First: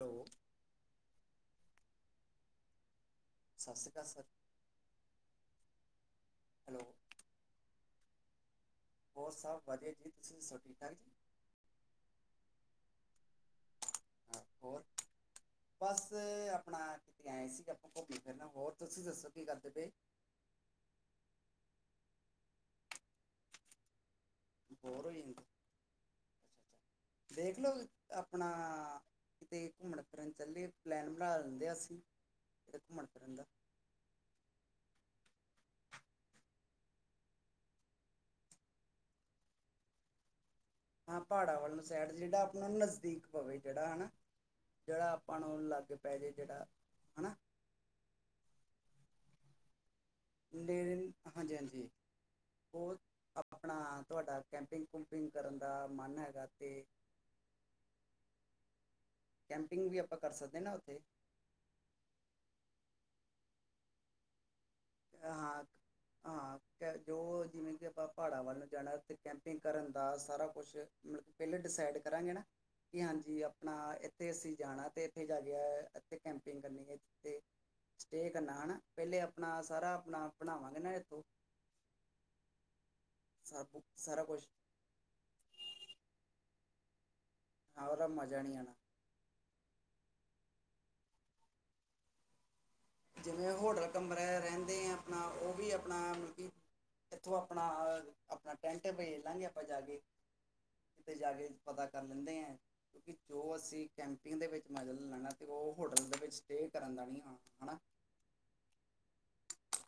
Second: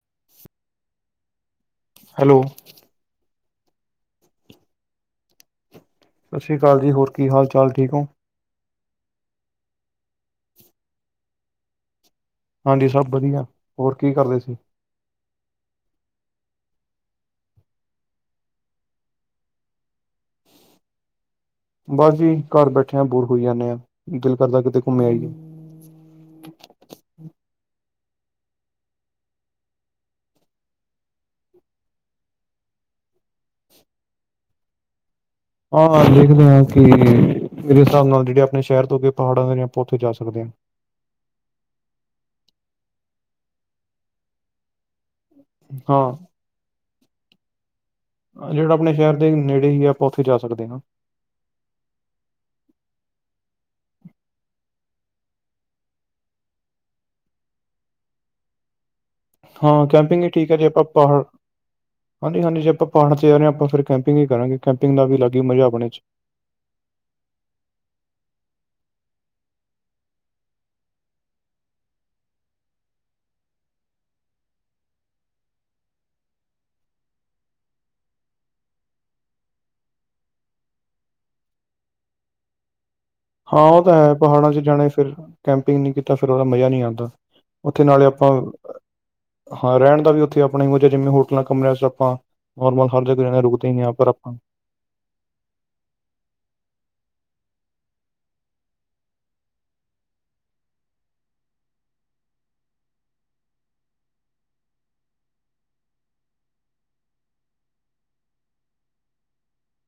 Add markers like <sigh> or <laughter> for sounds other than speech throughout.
Hello, hello, ਸਤਿ ਸ਼੍ਰੀ ਅਕਾਲ ਸਰ, ਸਤਿ ਸ਼੍ਰੀ ਹੈਲੋ ਅਕਾਲ ਜੀ ਹੋਰ ਕੀ ਹਾਲ ਚਾਲ ਠੀਕ ਓ? ਹੋਰ ਸਭ ਵਧੀਆ ਜੀ ਤੁਸੀਂ ਦੱਸੋ ਠੀਕ ਠਾਕ ਜੀ? ਹਾਂਜੀ ਸਭ ਵਧੀਆ ਹੋਰ ਕੀ ਕਰਦੇ ਹਾਂ ਸੀ? ਹੋਰ ਬਸ ਆਪਣਾ ਕਿਤੇ ਆਏ ਸੀ ਗੇ ਆਪਾਂ ਘੁੰਮਣ ਫਿਰਨ ਹੋਰ ਤੁਸੀਂ ਦੱਸੋ ਕੀ ਕਰਦੇ ਪਏ? ਬਸ ਜੀ ਘਰ ਬੈਠਿਆਂ ਬੋਰ ਹੋਈ ਜਾਂਦੇ ਆ ਦਿਲ ਕਰਦਾ ਕਿਤੇ ਘੁੰਮੇ ਆਈਏ। ਦੇਖਲੋ ਆਪਣਾ ਕਿਤੇ ਘੁੰਮਣ ਫਿਰਨ ਚੱਲੇ ਪਲੈਨ ਬਣਾ ਲੈਂਦੇ ਆ ਅਸੀਂ ਕਿਤੇ ਘੁੰਮਣ ਫਿਰਨ ਦਾ, ਹਾਂ-ਹਾਂ, ਦੇਖਦੇ ਹਾਂ ਕਿ ਮੇਰੇ ਹਿਸਾਬ ਨਾਲ ਜਿਹੜੇ ਆਪਣੇ ਸ਼ਹਿਰ ਤੋਂ ਅੱਗੇ ਪਹਾੜਾਂ ਦੇ ਨੇ ਆਪਾਂ ਉੱਥੇ ਜਾ ਸਕਦੇ ਹਾਂ। ਹਾਂ ਪਹਾੜਾਂ ਵਲੋਂ ਸਾਈਡ ਜਿਹੜਾ ਆਪਣਾ ਨਜ਼ਦੀਕ ਪਵੇ ਜਿਹੜਾ ਹਨਾ ਜਿਹੜਾ ਆਪਾਂ ਨੂੰ ਅਲੱਗ ਪੈ ਜੇ ਹਾਂ ਜਿਹੜਾ ਹਨਾ, ਜਿਹੜਾ ਆਪਣੇ ਸ਼ਹਿਰ ਦੇ ਨੇੜੇ ਹੀ ਐ, ਨੇੜੇ, ਹਾਂਜੀ-ਹਾਂਜੀ। ਹੋਰ ਆਪਣਾ ਤਵਾਡਾ ਕੈਂਪਿੰਗ-ਕੁਪਿੰਗ ਕਰਨ ਦਾ ਮਨ ਹੈਗਾ ਤੇ ਹਾਂ ਵੀ ਆਪਾਂ ਕੈਂਪਿੰਗ ਈ ਕਰ ਠੀਕ ਏ ਸਕਦੇ ਜੇ ਨਾ ਆਪਾਂ ਉੱਥੇ ਪਹਾੜ ਹਾਂਜੀ-ਹਾਂਜੀ ਜੇ ਆਪਾਂ ਪਹਾੜਾਂ ਚ ਜਾ ਰਏ ਹਾਂ ਆਪਾਂ ਫਿਰ ਕੈਂਪਿੰਗ ਈ ਕਰਾਂਗੇ। ਕੈਂਪਿੰਗ ਦਾ ਵੀ ਅਲੱਗ ਈ ਹਾਂ ਮਜਾ ਆਪਣੇ ਚ ਹਾਂ ਕ ਜੋ ਜਿਵੇਂ ਕਿ ਆਪਾਂ ਪਹਾੜਾਂ ਵੱਲ ਨੂੰ ਜਾਨੈ ਤੇ ਕੈਂਪਿੰਗ ਕਰਨ ਦਾ ਸਾਰਾ ਕੁਛ ਮਤਲਬ ਪੈਲੇ ਡਿਸਾਈਡ ਕਰਾਂਗੇ ਨਾ? ਹਾਂਜੀ-ਹਾਂਜੀ ਆਪਣਾ ਐਥੇ ਅਸੀਂ ਜਾਣਾ ਤੇ ਐਥੇ ਜਾ ਕੇ ਐਥੇ ਕੈਂਪਿੰਗ ਕਰਨੀ ਏ ਤੇ ਸਟੇਅ ਕਰਨਾ ਹੈਨਾ ਪੈਲੇ ਆਪਨਾ ਸਾਰਾ ਆਪਨਾ ਬਣਾਵਾਂਗੇ ਨਾ ਐਥੋਂ ਹਾਂ, ਸਾਰਾ ਕੁਝ ਓਹ ਤਾਂ ਹੈ ਸਾਰਾ ਕੁਝ, ਪਹਾੜਾਂ ਚ ਜਾਣੇ ਫਿਰ ਕੈਂਪਿੰਗ ਨਈ ਕੀਤਾ ਫਿਰ ਓਹਦਾ ਮਜ਼ਾ ਨਹੀ ਆਂਦਾ। ਓਥੇ ਹਾਂ ਨਾਲੇ ਉਹਦਾ ਆਪਾਂ ਮਜ਼ਾ ਨਹੀਂ ਆਣਾ ਹਾਂ ਰਹਿਣ ਦਾ ਵੀ ਓਥੇ ਆਪਣਾ ਇਹੋ ਜਿਹਾ ਜਿਵੇਂ ਹੋਟਲਾਂ ਕਮਰਿਆਂ ਚ ਆਪਾਂ ਨੋਰਮਲ ਹਰ ਜਗ੍ਹਾ ਰਹਿੰਦੇ ਜਿਵੇਂ ਰੁਕਦੇ ਹੀ ਹੋਟਲ ਹਾਂ ਪਰ ਕਮਰੇ ਆਪਾਂ ਰਹਿੰਦੇ ਆਂ ਆਪਨਾ ਓਹ ਵੀ ਆਪਨਾ ਮਤਲਬ ਕਿ ਐਥੋਂ ਆਪਣਾ, ਆਪਨਾ ਟੈਂਟ ਭੇਜ ਦਾਂਗੇ ਆਪਨਾ ਜਾ ਕੇ ਕਿਤੇ ਜਾ ਕੇ ਪਤਾ ਕਰ ਲੈਂਦੇ ਆਂ ਕਿਉਂਕਿ ਜੋ ਅਸੀਂ ਕੈਂਪਿੰਗ ਦੇ ਵਿੱਚ ਮਜਾ ਲ ਲੈਨਾ ਤੇ ਓਹ ਹੋਟਲ ਦੇ ਵਿੱਚ ਸਟੇਅ ਕਰਨ ਦਾ ਨਈ ਆਨਾ, ਹੈਨਾ।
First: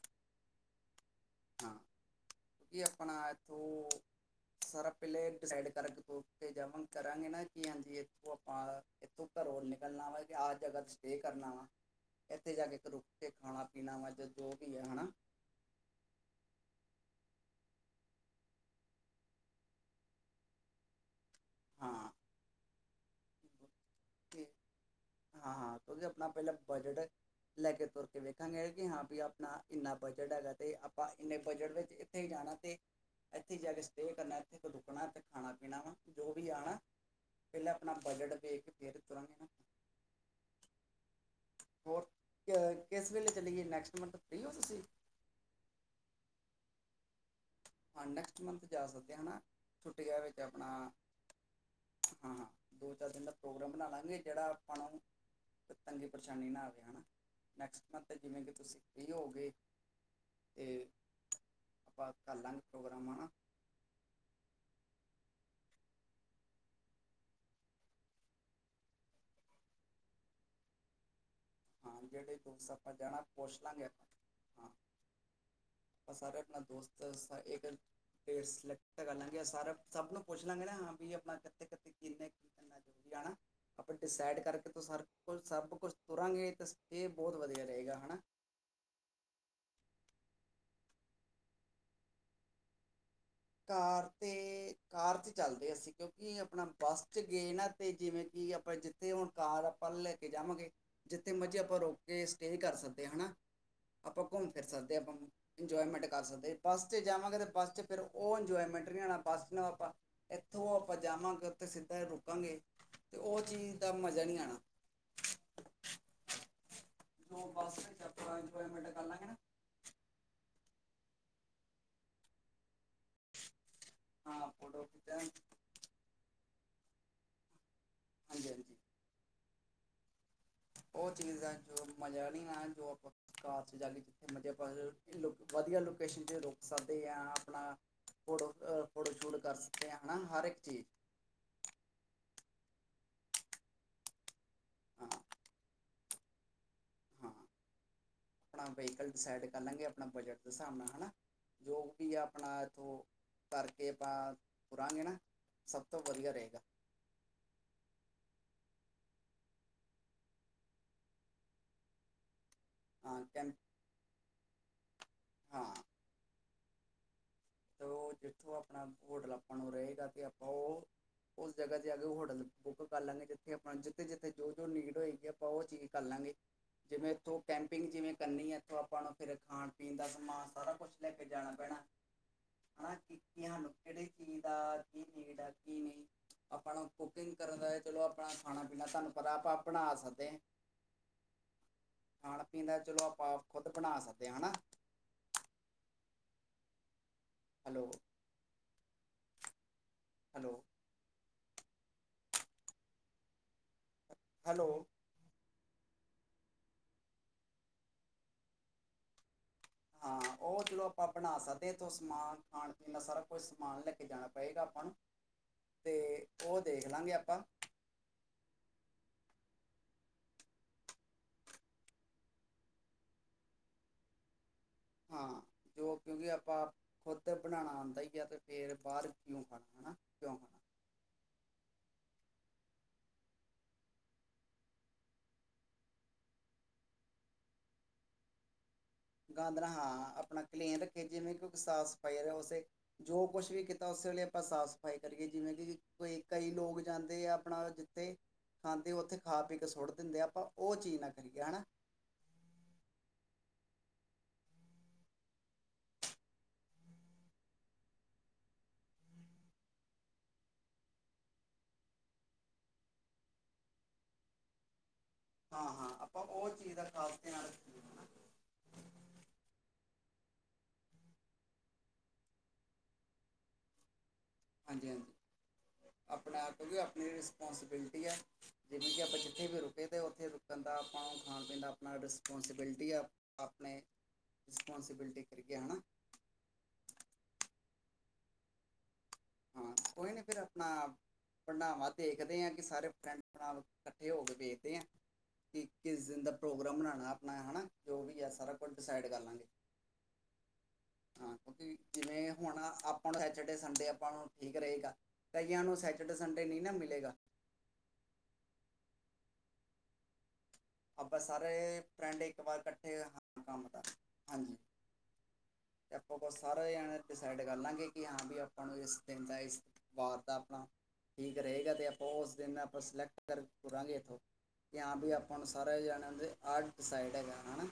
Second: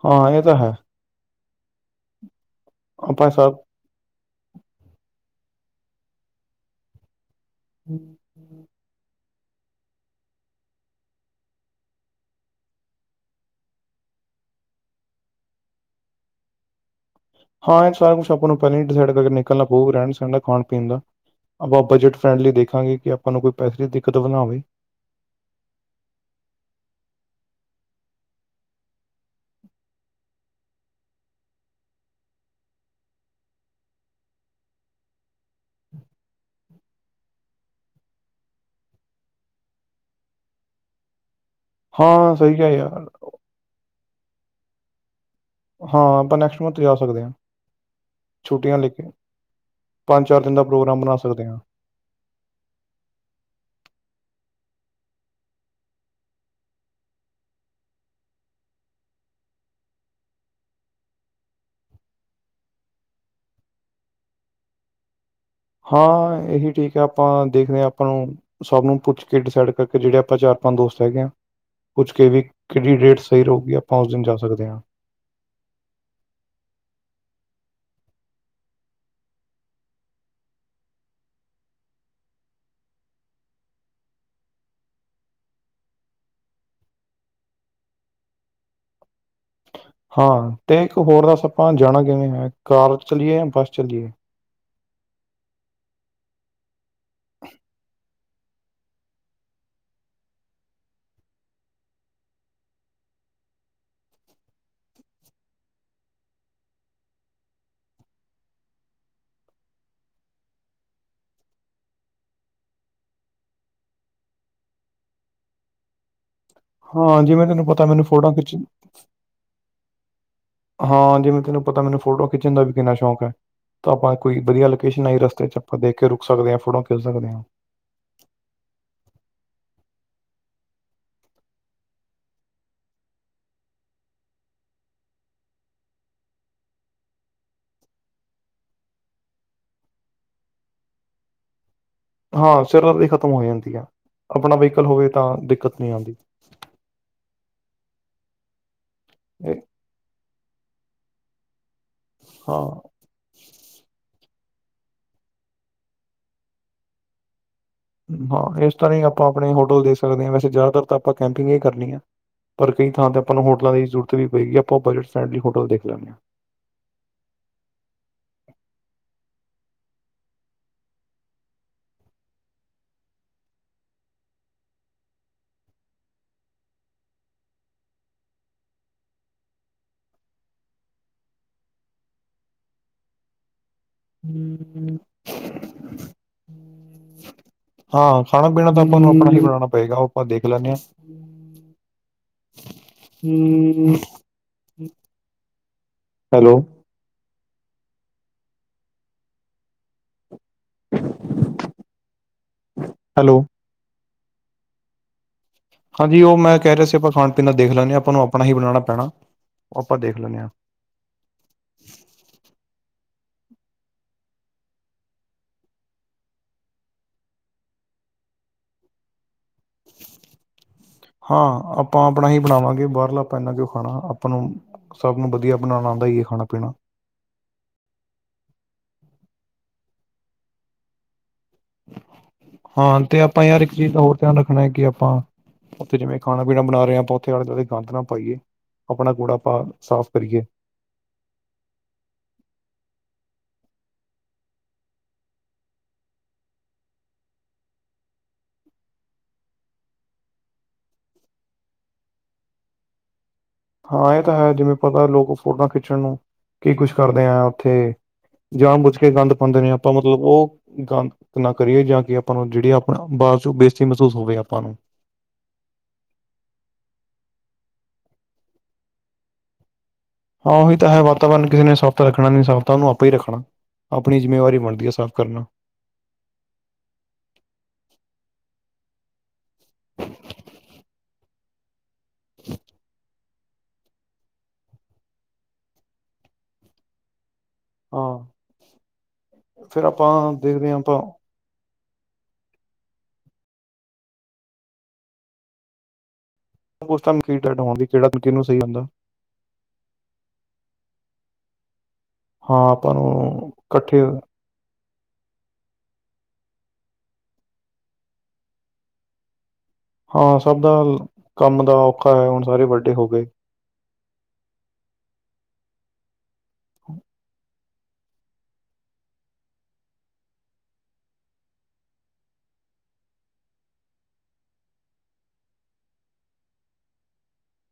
ਹਾਂ ਏਹ ਤਾਂ ਹੈ। ਹਾਂ, ਕਯੋਂਕਿ ਆਪਨਾ ਆਪਾਂ ਐਥੋਂ ਸਭ ਓਹ ਸਾਰਾ ਪੈਲੇ ਡਿਸਾਈਡ ਕਰਕੇ ਓਥੇ ਜਾਵਾਂਗੇ। ਕਰਾਂਗੇ ਨਾ ਕਿ ਹਾਂਜੀ ਐਥੋਂ ਆਪਾਂ ਇੱਥੋਂ ਘਰੋਂ ਨਿਕਲਣਾ ਵਾ ਕਿ ਆ ਜਗਾ ਤੇ ਸਟੇਅ ਕਰਨਾ ਵਾ ਐਥੇ ਜਾ ਕੇ ਇੱਕ ਰੁੱਕ ਕੇ ਖਾਣਾ ਪੀਣਾ ਮੱਲਬ ਜੋ ਵੀ ਐ, ਹੈਨਾ ਹਾਂ ਏਹ ਸਾਰਾ ਕੁਛ ਆਪਾਂ ਨੂੰ ਪੈਲਾਂ ਈ ਡਿਸਾਈਡ ਕਰਕੇ ਨਿਕਲਣਾ ਪਊ ਰਹਿਣ ਸਹਿਣ ਤੇ ਖਾਣ ਪੀਣ ਦਾ ਆਪਾਂ ਹਾਂ ਬਜਟ ਫਰੈਂਡਲੀ ਦੇਖਾਂਗੇ ਕਿ ਆਪਾਂ ਨੂੰ ਕੋਈ ਪੈਸੇ ਦੀ ਦਿੱਕਤ ਵੀ ਨਾ ਹੋਵੇ। ਹਾਂ-ਹਾਂ ਕਿਯੋਂਕਿ ਆਪਨਾ ਪਹਿਲਾਂ ਬਜਟ ਲੈ ਕੇ ਤੁਰ ਕੇ ਵੇਖਾਂਗੇ ਕਿ ਹਾਂ ਵੀ ਆਪਣਾ ਇੰਨਾ ਬਜਟ ਹੈਗਾ ਤੇ ਆਪਾਂ ਇੰਨੇ ਬਜਟ ਵਿੱਚ ਇੱਥੇ ਜਾਣਾ ਤੇ ਐਥੇ ਜਾ ਕੇ ਸਟੇਅ ਕਰਨਾ, ਐਥੇ ਕੋ ਰੁਕਣਾ ਤੇ ਖਾਣਾ ਪੀਣਾ ਵਾ, ਜੋ ਵੀ ਆ ਨਾਂ। ਪੈਲਾਂ ਆਪਨਾ ਬਜਟ ਵੇਖ ਕੇ ਫਿਰ ਤੁਰਾਂਗੇ ਨਾ। ਹੋਰ ਹਾਂ ਕ ਸਹੀ ਹੈ ਯਾਰ ਕਿਸ ਵੇਲੇ ਚਲੀਏ? ਨੈਕਸਟ ਮੰਥ ਫ੍ਰੀ ਹੋ ਤੁਸੀਂ? ਹਾਂ, ਆਪਾਂ ਨੈਕਸਟ ਮੰਥ ਜਾ ਸਕਦੇ ਆਂ। ਹਾਂ, ਨੈਕਸਟ ਮੰਥ ਜਾ ਸਕਦੇ ਆਂ ਨਾ, ਛੁੱਟੀਆਂ ਪੰਜ ਵਿੱਚ ਚਾਰ ਦਿਨ ਦਾ ਆਪਣਾ ਪ੍ਰੋਗਰਾਮ ਬਣਾ ਸਕਦੇ ਹਾਂ ਹਾਂ, ਦੋ-ਚਾਰ ਦਿਨ ਦਾ ਪ੍ਰੋਗਰਾਮ ਬਨਾ ਲਾਂਗੇ ਜੇਹੜਾ ਆਪਾਂ ਤੰਗੀ ਪਰੇਸ਼ਾਨੀ ਨਾ ਆਵੇ, ਹਨਾ। ਨੈਕਸਟ ਮੰਥ ਜਿਵੇਂ ਕਿ ਤੁਸੀਂ ਫ੍ਰੀ ਹੋਵੋਗੇ ਤੇ ਆਪਾਂ ਕਰ ਲਾਂਗੇ ਪ੍ਰੋਗਰਾਮ, ਹਨਾ। ਹਾਂ ਏਹੀ ਠੀਕ ਹੈ। ਆਪਾਂ ਦੇਖਨੇ ਆਂ ਆਪਾਂ ਨੂੰ ਸਭ ਨੂੰ ਪੁੱਛ ਕੇ ਡਿਸਾਈਡ ਕਰਕੇ ਜੇਹੜੇ ਆਪਾਂ ਚਾਰ-ਪੰਜ ਦੋਸਤ ਹੈਗੇ ਆਂ ਹਾਂ ਪੁੱਛ ਕੇ ਜਿਹੜੇ ਵੀ ਦੋਸਤ ਆਪਾਂ ਕੇਹਡੀ ਡੇਟ ਜਾਣਾ ਸਈ ਪੁੱਛ ਰਹੂਗੀ ਲਾਂਗੇ ਆਪਾਂ ਉਸ ਦਿਨ ਜਾ ਸਕਦੇ ਹਾਂ। ਅਸਾਂ ਸਾਰੇ ਆਪਣਾ ਦੋਸਤ ਏਹ ਗੱਲ ਫਿਰ ਸਲੈਕਟ ਕਰ ਲਾਂਗੇ ਸਾਰਾ ਸਭ ਨੂੰ ਪੁੱਛ ਲਾਂਗੇ ਨਾ ਹਾਂ ਵੀ ਆਪਣਾ ਕਿੱਥੇ ਕਿੱਥੇ ਕਿੰਨੇ ਕੀ ਐਹ ਜਰੂਰੀ ਆ ਨਾ। ਆਪਾਂ ਡਿਸਾਈਡ ਕਰਕੇ ਤੁਸਾਂ ਰਖੋ ਸਭ ਕੁਛ ਤੁਰਾਂਗੇ ਤਾਂ ਏਹ ਬਹੁਤ ਵਧੀਆ ਰਹੇਗਾ, ਹਨਾਂ। ਹਾਂ, ਤੇ ਇੱਕ ਹੋਰ ਦੱਸ ਆਪਾਂ ਜਾਣਾ ਕਿਵੇਂ ਏ? ਕਾਰ ਤੇ ਚਲੀਏ? ਬੱਸ ਕਾਰ ਚਲੀਏ ਤੇ, ਕਾਰ ਤੇ ਚਲਦੇ ਅਸੀਂ ਕਿਉਂਕਿ ਆਪਨਾ ਬੱਸ ਤੇ ਗਏ ਨਾ ਤੇ ਜਿਵੇਂ ਕੀ ਆਪਾਂ ਜਿੱਥੇ ਹੁਨ ਕਾਰ ਆਪਾਂ ਲੈ ਕੇ ਜਾਵਾਂਗੇ ਜਿੱਥੇ ਮਰਜ਼ੀ ਆਪਾਂ ਰੁੱਕ ਕੇ, ਸਟੇਅ ਕਰ ਸਕਦੇ ਆਂ ਹਨਾ। ਆਪਾਂ ਘੁੰਮ ਫਿਰ ਸਕਦੇ ਹਾਂ, ਆਪਾਂ ਇੰਜੋਏਮੈਂਟ ਕਰ ਸਕਦੇ ਆ ਬੱਸ'ਤੇ ਜਾਵਾਂਗੇ ਤਾਂ ਬੱਸ'ਚ ਫੇਰ ਓ ਇੰਜੋਏਮੈਂਟ ਨੀ ਔਣਾ, ਬੱਸ ਨਾ ਆਪਾਂ ਐਥੋਂ ਆਪਾਂ ਜਾਵਾਂਗੇ, ਓਥੇ ਸਿੱਧਾ ਈ ਰੁਕਾਂਗੇ। ਤੇ ਓ ਚੀਜ਼ ਦਾ ਮਜ਼ਾ ਨੀ ਆਂਣਾ। ਹਾਂ, ਜਿਵੇਂ ਜੋ ਤੈਨੂੰ ਬੱਸ ਪਤਾ ਵਿੱਚ ਮੈਨੂੰ ਫੋਟੋ ਆਪਾਂ ਖਿੱਚਣ ਇੰਜੋਏਮੈਂਟ ਕਰ ਲਾਂਗੇ ਨਾ ਹਾਂ, ਜਿਵੇਂ ਤੈਨੂੰ ਪਤਾ ਮੈਨੂੰ ਫੋਟੋਆਂ ਖਿੱਚਣ ਦਾ ਵੀ ਕਿੰਨਾ ਸ਼ੌਕ ਹੈ। ਤੇ ਆਪਾਂ ਕੋਈ ਹਾਂ ਵਧੀਆ ਫੋਟੋ ਲੋਕੇਸ਼ਨ ਖਿੱਚਾਂ ਆਈ ਰਸਤੇ ਚ, ਆਪਾਂ ਦੇਖ ਕੇ ਰੁਕ ਸਕਦੇ ਹਾਂ, ਫੋਟੋਆਂ ਖਿੱਚ ਸਕਦੇ ਹਾਂ। ਹਾਂਜੀ-ਹਾਂਜੀ। ਓ ਚੀਜ਼ ਦਾ ਐ, ਜੋ ਮਜ਼ਾ ਨੀ ਨਾ, ਜੋ ਆਪਾਂ ਕਾਰ ਚ ਜਾ ਕੇ, ਜਿੱਥੇ ਮਰਜ਼ੀ ਆਪਣਾ ਵਧੀਆ ਲੋਕੇਸ਼ਨ ਚ ਰੁਕ ਸਕਦੇ ਆ। ਆਪਣਾ ਫੋਟੋ ਅ ਫੋਟੋ ਸ਼ੂਟ ਕਰ ਸਕਦੇ ਆ, ਹਨਾ ਹਰ ਇੱਕ ਚੀਜ਼ ਹਾਂ, ਸਿਰਦਰਦੀ ਖ਼ਤਮ ਹੋ ਜਾਂਦੀ ਐ, ਆਪਣਾ ਵਹੀਕਲ ਹੋਵੇ ਹਾਂ ਤਾਂ ਦਿੱਕਤ ਨੀ ਆਂਦੀ। ਹਾਂ, ਆਪਣਾ ਵਹੀਕਲ ਡੀਸਾਈਡ ਇਹ ਕਰਲਾਂਗੇ, ਆਪਣਾ ਬਜਟ ਦੇ ਸਾਬ ਨਾ ਹਨਾ, ਜੋ ਵੀ ਆਪਣਾ, ਹਾਂ ਏਥੋ ਕਰਕੇ ਆਪਾਂ ਤੁਰਾਂਗੇ ਨਾ, ਸਬ ਤੋਂ ਵਧੀਆ ਰਹੇਗਾ। ਹਾਂ, ਏਸ ਤਰ੍ਹਾਂ ਹੀ ਆਪਾਂ ਆਪਣੇ ਹੋਟਲ ਦੇਖ ਸਕਦੇ ਆਂ, ਵੈਸੇ ਜ਼ਿਆਦਾਤਰ ਤਾਂ ਆਪਾਂ ਕੈਂਪਿੰਗ ਈ ਕਰਨੀ ਆ। ਪਰ ਕਈ ਥਾਂ ਤੇ ਹਾਂ ਆਪਾਂ ਨੂੰ ਕੈਂਪ ਹੋਟਲਾਂ ਦੀ ਜ਼ਰੂਰਤ ਵੀ ਪਏਗੀ, ਆਪਾਂ ਬਜਟ ਫਰੈਂਡਲੀ ਹੋਟਲ ਹਾਂ ਦੇਖ ਲਾਂਗੇ। ਤੇ ਓ ਜਿੱਥੋਂ ਆਪਣਾ ਹੋਟਲ ਆਪਾਂ ਨੂੰ ਰਏਗਾ ਤੇ ਆਪਾਂ ਓ ਓਸ ਜਗ੍ਹਾ ਤੇ ਆ ਕੇ ਓ ਹੋਟਲ ਬੁੱਕ ਕਰ ਲੈਣੇ, ਜਿੱਥੇ ਆਪਣਾ ਜਿੱਥੇ-ਜਿੱਥੇ, ਜੋ-ਜੋ ਨੀਡ ਹੋਏਗੀ। ਆਪਾਂ ਓ ਚੀਜ਼ ਕਰਲਾਂਗੇ। ਜਿਵੇਂ ਏਥੋਂ ਕੈਂਪਿੰਗ ਜਿਵੇਂ ਕਰਨੀ ਐ, ਏਥੋਂ ਆਪਾਂ ਨੂੰ ਫੇਰ ਖਾ-ਪੀਣ ਦਾ ਸਮਾਨ ਸਾਰਾ ਕੁਛ ਲੈ ਕੇ ਜਾਣਾ ਪੈਣਾ। ਹਾਂ, ਕੀਤੀਆਂ ਨੂੰ ਕੇੜੇ ਚੀਜ਼ ਦਾ ਆ ਕੀ ਨੀਡ ਆ। ਕੀ ਨੀ, ਆਪਾ ਨੂੰ ਕੁਕਿੰਗ ਕਰਨ ਦਾ ਐ। ਚਲੋ, ਹਾਂ ਹਾਂ ਆਪਣਾ ਖਾਣਾ ਪੀਣਾ ਤਾਂ ਖਾਣਾ-ਪੀਣਾ ਆਪਾਂ ਨੂੰ ਤੁਆਨੂੰ ਆਪਣਾ ਪਤਾ ਹੀ ਆਪਾਂ ਬਣਾਉਣਾ ਬਣਾ ਪਏਗਾ ਉਹ ਆਪਾਂ ਸਕਦੇ ਆਂ। ਦੇਖ ਲੈਂਦੇ ਹਾਂ ਖਾਣ-ਪੀਣ ਦਾ ਚਲੋ, ਆਪਾਂ ਖੁਦ ਬਣਾ ਸਕਦੇ ਆਂ ਹਨਾ। Hello. Hello. Hello. Hello. Hello. ਹਾਂਜੀ, ਓ ਮੈਂ ਕੈ ਰਿਹਾ ਸੀ ਆਪਾਂ ਖਾਣ-ਪੀਣ ਦੇਖ ਲੈਂਦੇ ਆ, ਆਪਾਂ ਨੂੰ ਆਪਣਾ ਹੀ ਬਣਾਣਾ ਪੈਣਾ। ਉਹ ਆਪਾਂ ਦੇਖ ਹਾਂ, ਲੈਂਦੇ ਓ ਚਲੋ ਆਪਾਂ ਬਣਾ ਸਕਦੇ ਆ, ਏਥੋਂ ਸਮਾਨ ਖਾਣ-ਪੀਣ ਦਾ ਸਾਰਾ ਕੁਛ ਸਮਾਨ ਲੈ ਕੇ ਜਾਣਾ ਪਏਗਾ, ਆਪਾਂ ਨੂੰ ਤੇ ਓ ਦੇਖ ਲਾਂਗੇ ਆਪਾਂ। ਹਾਂ, ਆਪਾਂ ਆਪਣਾ ਹੀ ਬਣਾਵਾਂਗੇ, ਬਾਰਲਾ ਆਪਾਂ ਐਨਾ ਕਿਓ ਖਾਣਾ। ਆਪਾਂ ਨੂੰ ਸਭ ਹਾਂ ਨੂੰ ਵਧੀਆ ਬਣਾਨਾ ਜੋ ਔਦਾ ਈ ਐ, ਕਿਉਂਕਿ ਆਪਾਂ ਖਾਣਾ-ਪੀਣਾ ਖੁਦ ਬਣਾਣਾ ਆਂਦਾ ਈ ਐ ਤੇ ਫੇਰ ਬਾਰ ਕਿਉਂ ਖਾਣਾ ਹਨਾ, ਕਿਉਂ ਖਾਣਾ? ਹਾਂ, ਤੇ ਆਪਾਂ ਯਾਰ ਇੱਕ ਚੀਜ਼ ਦਾ ਹੋਰ ਧਿਆਨ ਰੱਖਣਾ ਐ, ਕਿ ਆਪਾਂ ਓਥੇ ਜਿਵੇਂ ਖਾਣਾ-ਪੀਣਾ ਬਣਾ ਰਹੇ ਆਂ, ਆਪਾ ਓਥੇ ਆਲੇ-ਦਵਾਲੇ ਗੰਦ ਨਾ ਪਾਈਏ। ਆਪਣਾ ਕੂੜਾ ਗੰਦ ਆਪਾਂ ਨਾ ਸਾਫ਼ ਹਾਂ, ਆਪਣਾ ਕਰੀਏ ਕਲੀਨ ਰੱਖੀਏ, ਜਿਵੇਂ ਕਿਓਕੇ ਸਾਫ਼ ਸਫ਼ਾਈ ਆਲਾ ਓਸੇ ਜੋ ਕੁਛ ਵੀ ਕੀਤਾ, ਓਸੇ ਵੇਲੇ ਆਪਾਂ ਸਾਫ਼-ਸਫ਼ਾਈ ਕਰੀਏ, ਜਿਵੇਂ ਕਿ ਕੋਈ ਕਈ ਲੋਕ ਜਾਂਦੇ ਆ, ਆਪਣਾ ਅਤੇ ਖਾਂਦੇ ਓਥੇ ਖਾ ਪੀ ਕੇ ਸੁੱਟ ਦਿੰਦੇ, ਆਪਾਂ ਓ ਚੀਜ਼ ਨਾ ਕਰੀਏ ਹਨਾ। ਹਾਂ, ਏ ਤਾਂ ਹੈ ਜਿਵੇਂ ਪਤਾ ਲੋਕ ਫੋਟੋਆਂ ਖਿੱਚਣ ਨੂੰ ਕੀ ਕੁਛ ਕਰਦੇ ਆ, ਓਥੇ ਜਾਣ ਬੁੱਝ ਕੇ ਗੰਦ ਪਾਉਂਦੇ ਨੇ, ਆਪਾਂ ਮਤਲਬ ਓ ਗੰਦ ਨਾ ਕਰੀਏ ਜਾਂ ਕਿ ਆਪਾਂ ਨੂੰ ਜੇੜੀ ਆਪਾ ਨੂੰ ਬਾਦ ਚੋ ਬੇਜਤੀ ਮਹਿਸੂਸ ਹੋਵੇ ਆਪਾਂ ਨੂੰ। ਹਾਂ-ਹਾਂ, ਆਪਾਂ ਓ ਚੀਜ਼ ਦਾ ਖ਼ਾਸ ਧਿਆਨ ਰੱਖੀਏ। ਹਨਾ ਹਾਂਜੀ ਹਾਂ ਉਹੀ ਤਾਂ ਹੈ ਵਾਤਾਵਰਨ ਕਿਸੇ ਨੇ ਸਫ਼ਤਾ ਰੱਖਣਾ ਨੀ ਸਾਫ਼ ਤਾਂ ਉਹਨੂੰ ਆਪੇ ਹੀ ਰੱਖਣਾ ਆਪਣੀ ਜਿੰਮੇਵਾਰੀ ਬਣਦੀ ਐ ਹਾਂਜੀ ਸਾਫ਼ ਕਰਨਾ ਆਪਣਾ ਕਹਿੰਦੇ ਆਪਣੀ ਰਿਸਪੋਂਸੀਬਿਲਟੀ ਹੈ ਜਿਵੇਂ ਕਿ ਉੱਥੇ ਵੀ ਰੁਕੇ ਤਾਂ ਉੱਥੇ ਰੁਕਣ ਦਾ ਆਪਾਂ ਨੂੰ ਖਾਣ ਪੀਣ ਆਪਣਾ ਰਿਸਪੋਂਸੀਬਿਲਿਟੀ ਆ ਆਪਣੇ ਰਿਸਪੋਂਸੀਬਿਲਟੀ ਕਰਕੇ ਹਨਾ। ਹਾਂ ਫਿਰ ਆਪਾਂ ਦੇਖਦੇ ਹਾਂ ਆਪਾਂ ਭੰਡਨਾਵਾਂ ਦੇਖਦੇ ਹਾਂ ਕਿ ਸਾਰੇ ਫਰੈਂਡ ਭਰਾ ਇਕੱਠੇ ਹੋ ਕੇ ਵੇਖਦੇ ਆ ਇੱਕੀ ਕਿਸ ਦਿਨ ਦਾ ਪ੍ਰੋਗਰਾਮ ਉਸ ਬਣਾਉਣਾ ਟਾਈਮ ਆਪਣਾ ਕੀ ਡੈਡ ਹੈਨਾ ਹੋਣ ਦੀ ਜੋ ਕਿਹੜਾ ਵੀ ਹੈ ਕਿਹਨੂੰ ਸਾਰਾ ਸਹੀ ਕੁਛ ਹੁੰਦਾ ਡਿਸਾਈਡ ਕਰ ਲਾਂਗੇ ਹਾਂ ਕਿਉਂਕਿ ਜਿਵੇਂ ਹੁਣ ਹਾਂ ਨੂੰ ਆਪਾਂ ਐਚ ਸੰਡੇ ਇਕੱਠੇ ਆਪਾਂ ਨੂੰ ਠੀਕ ਰਹੇਗਾ ਕਈਆਂ ਨੂੰ ਸੈਟਰਡੇ ਸੰਡੇ ਨਹੀਂ ਨਾ ਮਿਲੇਗਾ ਹਾਂ ਸੱਦਾ ਆਪਾਂ ਸਾਰੇ ਫਰੈਂਡ ਇੱਕ ਵਾਰ ਇਕੱਠੇ ਹੋ ਗਏ ਕੰਮ ਤੱਕ ਹਾਂਜੀ ਆਪਾਂ ਬਸ ਸਾਰੇ ਜਾਣੇ ਡਿਸਾਈਡ ਕਰ ਲਾਂਗੇ ਕਿ ਹਾਂ ਵੀ ਆਪਾਂ ਨੂੰ ਇਸ ਦਿਨ ਦਾ ਇਸ ਵਾਰ ਦਾ ਆਪਣਾ ਠੀਕ ਰਹੇਗਾ ਤੇ ਆਪਾਂ ਉਸ ਦਿਨ ਆਪਾਂ ਸਿਲੈਕਟ ਕਰ ਤੁਰਾਂਗੇ ਇੱਥੋਂ ਜਾਂ ਵੀ ਆਪਾਂ ਨੂੰ ਸਾਰੇ ਜਾਣੇ ਆ ਡਿਸਾਈਡ ਹੈਗਾ ਨਾ।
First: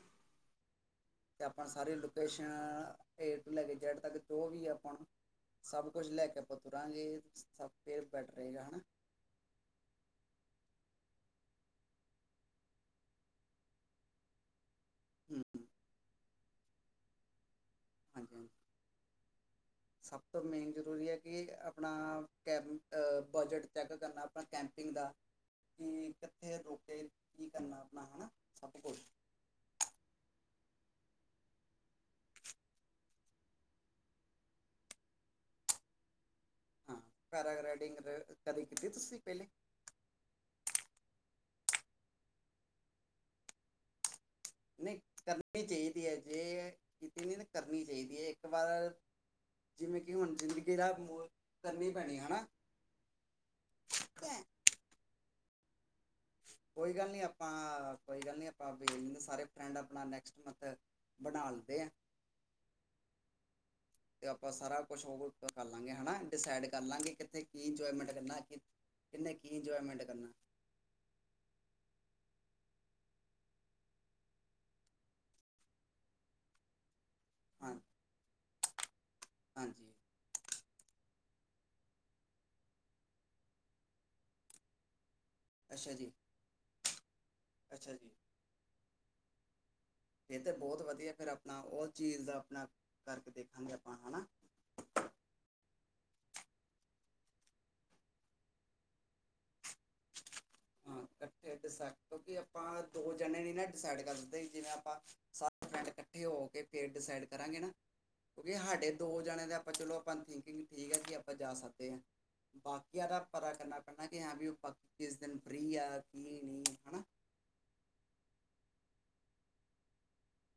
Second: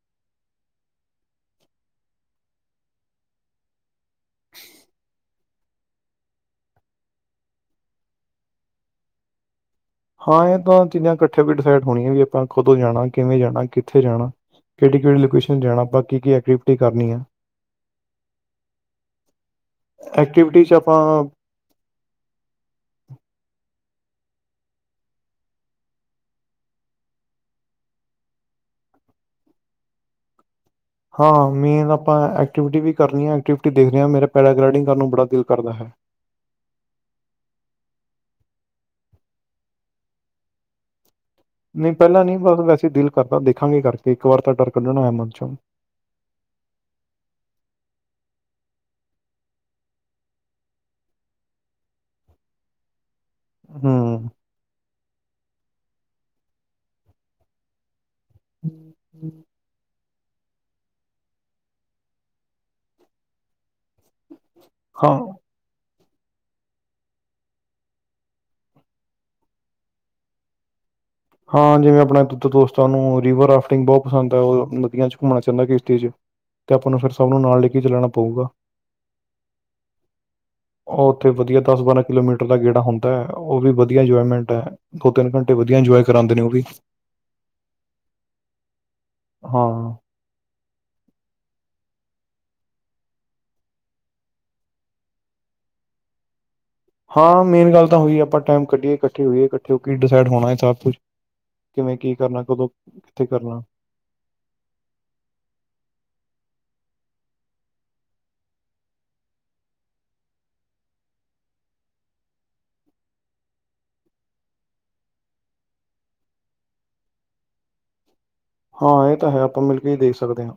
ਤੇ ਆਪਾਂ ਸਾਰੀ ਲੋਕੇਸ਼ਨ ਏ ਤੋਂ ਲੈ ਕੇ ਜੈਡ ਤੱਕ ਜੋ ਵੀ ਆਪਾਂ ਨੂੰ। ਸਭ ਕੁਝ ਲੈ ਕੇ ਆਪਾਂ ਤੁਰਾਂਗੇ ਫਿਰ ਬੈਟ ਰਹੇਗਾ ਹਨਾ। ਹਾਂ ਇਹ ਤਾਂ ਚੀਜ਼ਾਂ ਇਕੱਠੇ ਵੀ ਡਿਸਾਈਡ ਹੋਣੀਆਂ ਵੀ ਆਪਾਂ ਕਦੋਂ ਜਾਣਾ ਕਿਵੇਂ ਜਾਣਾ ਕਿੱਥੇ ਜਾਣਾ। ਕਿਹੜੀ ਕਿਹੜੀ ਹੂੰ ਲੋਕੇਸ਼ਨ ਜਾਣਾ ਆਪਾਂ ਕੀ ਕੀ ਐਕਟੀਵਿਟੀ ਕਰਨੀ ਹੈ। ਹਾਂਜੀ ਹਾਂਜੀ ਸਭ ਤੋਂ ਐਕਟੀਵਿਟੀ ਮੇਨ 'ਚ ਆਪਾਂ ਜ਼ਰੂਰੀ ਐ ਕੇ ਆਪਣਾ ਕੈਬਿਨ ਬਜਟ ਚੈੱਕ ਕਰਨਾ ਆਪਣਾ ਕੈਂਪਿੰਗ ਦਾ। ਕਿ ਕਿੱਥੇ ਰੁਕੇ ਕੀ ਕਰਨਾ ਆਪਣਾ ਹਨਾ ਸਭ ਕੁਛ। ਹਾਂ ਮੇਨ ਆਪਾਂ ਐਕਟੀਵਿਟੀ ਵੀ ਕਰਨੀ ਹਾਂ ਐਕਟੀਵਿਟੀ ਦੇਖ ਰਹੇ ਹਾਂ। ਮੇਰਾ ਪੈਰਾਗਲਾਈਡਿੰਗ ਕਰਨ ਨੂੰ ਬੜਾ ਦਿਲ ਕਰਦਾ ਹੈ। ਹਾਂ ਪੈਰਾਗਲਾਈਡਿੰਗ ਕਦੇ ਕੀਤੀ ਤੁਸੀਂ ਪਹਿਲੇ। ਨਹੀਂ ਪਹਿਲਾਂ ਨਹੀਂ ਬਸ ਵੈਸੇ ਦਿਲ ਕਰਦਾ ਦੇਖਾਂਗੇ ਕਰਕੇ ਇੱਕ ਵਾਰ ਤਾਂ ਡਰ ਨਹੀਂ ਕੱਢਣਾ ਮਨ ਚੋਂ। ਕਰਨੀ ਚਾਹੀਦੀ ਜੇ ਕੀਤੀ ਦੀ ਨਾ ਕਰਨੀ ਚਾਹੀਦੀ ਹੈ ਇੱਕ ਵਾਰ। ਜਿਵੇਂ ਕਿ ਹੁਣ ਜ਼ਿੰਦਗੀ ਦਾ ਮੋਲ ਕਰਨੀ ਪੈਣੀ ਹੈਨਾ। ਹੂੰ,,, ਕੋਈ ਗੱਲ ਨੀ ਆਪਾਂ ਕੋਈ ਗੱਲ ਨੀ ਆਪਾਂ ਸਾਰੇ ਫਰੈਂਡ ਆਪਣਾ ਨੈਕਸਟ। ਮਤ ਬਣਾ ਦੇ। ਤੇ ਆਪਾਂ ਸਾਰਾ ਕੁਛ ਹਾਂ ਉਹ ਕਰ ਲਾਂਗੇ ਹਨਾ ਡਿਸਾਈਡ ਕਰ ਲਾਂਗੇ ਕਿੱਥੇ ਕੀ ਇੰਜੋਏਮੈਂਟ ਕਰਨਾ ਅੱਗੇ ਕਿੰਨੇ ਕੀ ਇੰਜੋਏਮੈਂਟ ਕਰਨਾ। ਹਾਂ ਜਿਵੇਂ ਆਪਣੇ ਦੂਜੇ ਦੋਸਤਾਂ ਨੂੰ ਰਿਵਰ ਰਾਫਟਿੰਗ ਬਹੁਤ ਪਸੰਦ ਹੈ। ਉਹ ਨਦੀਆਂ ਚ ਘੁੰਮਣਾ ਚਾਹੁੰਦਾ ਕਿਸ਼ਤੀ ਚ। ਤੇ ਆਪਾਂ ਨੂੰ ਫਿਰ ਸਭ ਨੂੰ ਨਾਲ ਲੈ ਹਾਂ ਕੇ ਚੱਲਣਾ ਪਊਗਾ। ਹਾਂਜੀ ਉਹ ਉੱਥੇ ਵਧੀਆ ਦਸ ਬਾਰਾਂ ਕਿਲੋਮੀਟਰ ਦਾ ਗੇੜਾ ਹੁੰਦਾ ਹੈ। ਉਹ ਵੀ ਵਧੀਆ ਇੰਜੋਏਮੈਂਟ ਹੈ। ਦੋ ਤਿੰਨ ਘੰਟੇ ਵਧੀਆ ਅੱਛਾ ਇੰਜੋਏ ਜੀ ਕਰਾਉਂਦੇ ਨੇ ਉਹ ਵੀ। ਅੱਛਾ ਜੀ। ਹਾਂ। ਫਿਰ ਤਾਂ ਬਹੁਤ ਵਧੀਆ ਫਿਰ ਆਪਣਾ ਉਹ ਚੀਜ਼ ਦਾ ਆਪਣਾ ਕਰਕੇ ਦੇਖਾਂਗੇ ਆਪਾਂ ਹਨਾ। ਹਾਂ ਮੇਨ ਗੱਲ ਤਾਂ ਹੋਈਏ ਆਪਾਂ ਟਾਈਮ ਕੱਢੀਏ ਇਕੱਠੇ ਹੋਈਏ ਇਕੱਠੇ ਹੋ ਕੇ ਡਿਸਾਈਡ ਹੋਣਾ ਇਹ ਤਾਂ ਇਕੱਠੇ ਡਿਸਾਈਡ ਕਿਉਂਕਿ ਆਪਾਂ ਦੋ ਕਿੱਥੇ ਜਣੇ ਨੀ ਕਰਨਾ ਨਾ। ਡਾਈਡ ਕਰ ਦਿੰਦੇ ਜਿਵੇਂ ਆਪਾਂ ਸਾਰਾ ਪਿੰਡ ਇਕੱਠੇ ਹੋ ਕੇ ਫਿਰ ਡਿਸਾਈਡ ਕਰਾਂਗੇ ਨਾ। ਕਿਉਂਕਿ ਹਾਡੇ ਦੋ ਜਾਣੇ ਦਾ ਆਪਾਂ ਚਲੋ ਆਪਾਂ ਥਿੰਕਿੰਗ ਠੀਕ ਹੈ ਕਿ ਆਪਾਂ ਜਾ ਸਕਦੇ ਹਾਂ। ਬਾਕੀਆਂ ਦਾ ਪਤਾ ਕਰਨਾ ਪੈਂਦਾ ਕਿ ਹਾਂ ਵੀ ਉਹ ਬਾਕੀ ਕਿਸ ਦਿਨ ਫਰੀ ਆ ਕੀ ਨਹੀਂ ਹਨਾ। ਹਾਂ ਇਹ ਤਾਂ ਹੈ ਆਪਾਂ ਮਿਲ ਕੇ ਹੀ ਦੇਖ ਸਕਦੇ ਹਾਂ।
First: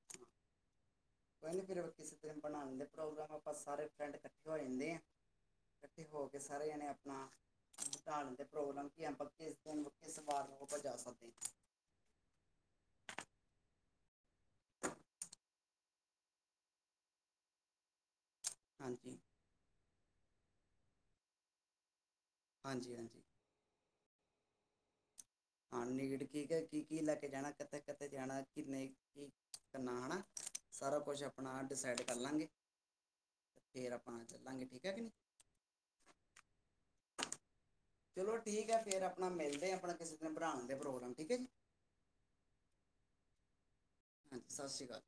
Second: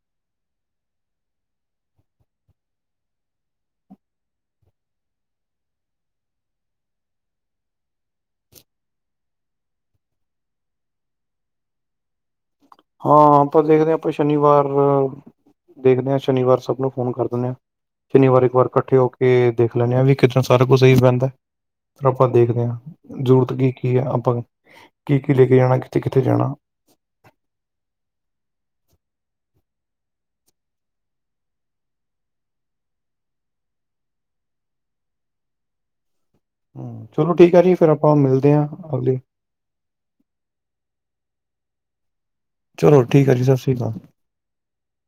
<inaudible> ਕੋਈ ਨ ਫੇਰ ਕਿਸੇ ਤਰ੍ਹਾਂ ਬਣਾ ਲੈਂਦੇ ਪ੍ਰੋਗਰਾਮ ਆਪਾਂ ਸਾਰੇ ਫਰੈਂਡ ਇਕੱਠੇ ਹੋ ਜਾਂਦੇ ਆ। ਕੱਠੇ ਹੋ ਕੇ ਸਾਰੇ ਜਣੇ ਆਪਣਾ <unintelligible> ਪ੍ਰੋਗਰਾਮ ਕੀ ਐ ਆਪਾਂ ਕਿਸ ਦਿਨ, ਕਿਸ ਵਾਰ ਨੂੰ ਆਪਾ ਜਾ ਸਕਦੇ ਆ। ਹਾਂ ਆਪਾਂ ਦੇਖਦੇ ਹਾਂ ਆਪਾਂ ਸ਼ਨੀਵਾਰ ਦੇਖਦੇ ਹਾਂ ਸ਼ਨੀਵਾਰ ਸਭ ਨੂੰ ਫੋਨ ਕਰ ਦਿੰਨੇ ਆ, ਸ਼ਨੀਵਾਰ ਇੱਕ ਵਾਰ ਕੱਠੇ ਹੋ ਹਾਂਜੀ ਕੇ ਦੇਖ ਲੈਂਨੇ ਆ ਵੀ ਕਿ ਕਿਦਾ ਸਾਰ ਕੁਛ ਸਹੀ ਪੈਂਦਾ। ਫੇਰ ਆਪਾਂ ਦੇਖਦੇ ਹਾਂ ਹਾਂਜੀ ਹਾਂਜੀ ਜ਼ਰੂਰਤ ਕੀ ਕੀ ਆ, ਆਪਾਂ ਕੀ ਕੀ ਲੇ ਕੇ ਜਾਣਾ ਹਾਂ ਕਿੱਥੇ ਕਿੱਥੇ ਨੀਡ ਕੀ ਜਾਣਾ ਕੇ ਕੀ ਕੀ ਲੈ ਕੇ ਜਾਣਾ ਕਿੱਥੇ ਕਿੱਥੇ ਜਾਣਾ ਕਿੰਨੇ ਕੀ ਕਰਨਾ ਹੈਨਾ, ਸਾਰਾ ਕੁਛ ਆਪਣਾ ਡਿਸਾਈਡ ਕਰ ਲਾਂਗੇ। ਫੇਰ ਆਪਾਂ ਚੱਲਾਂਗੇ ਠੀਕ ਐ ਕਿ ਨੀ। ਹੁੰ ਚਲੋ ਠੀਕ ਐ ਜੀ ਫੇਰ ਆਪ ਚਲੋ ਠੀਕ ਐ ਫੇਰ ਆਪਣਾ ਮਿਲਦੇ ਹਾਂ ਆਪਣਾ ਕਿਸੇ ਦਿਨ ਬਣਾਉਣ ਦੇ ਪ੍ਰੋਗਰਾਮ ਠੀਕ ਐ ਜੀ। ਚਲੋ ਠੀਕ ਐ ਜੀ ਸਤਿ ਸ੍ਰੀ ਅਕਾਲ। ਹਾਂਜੀ, ਸਤਿ ਸ਼੍ਰੀ ਅਕਾਲ।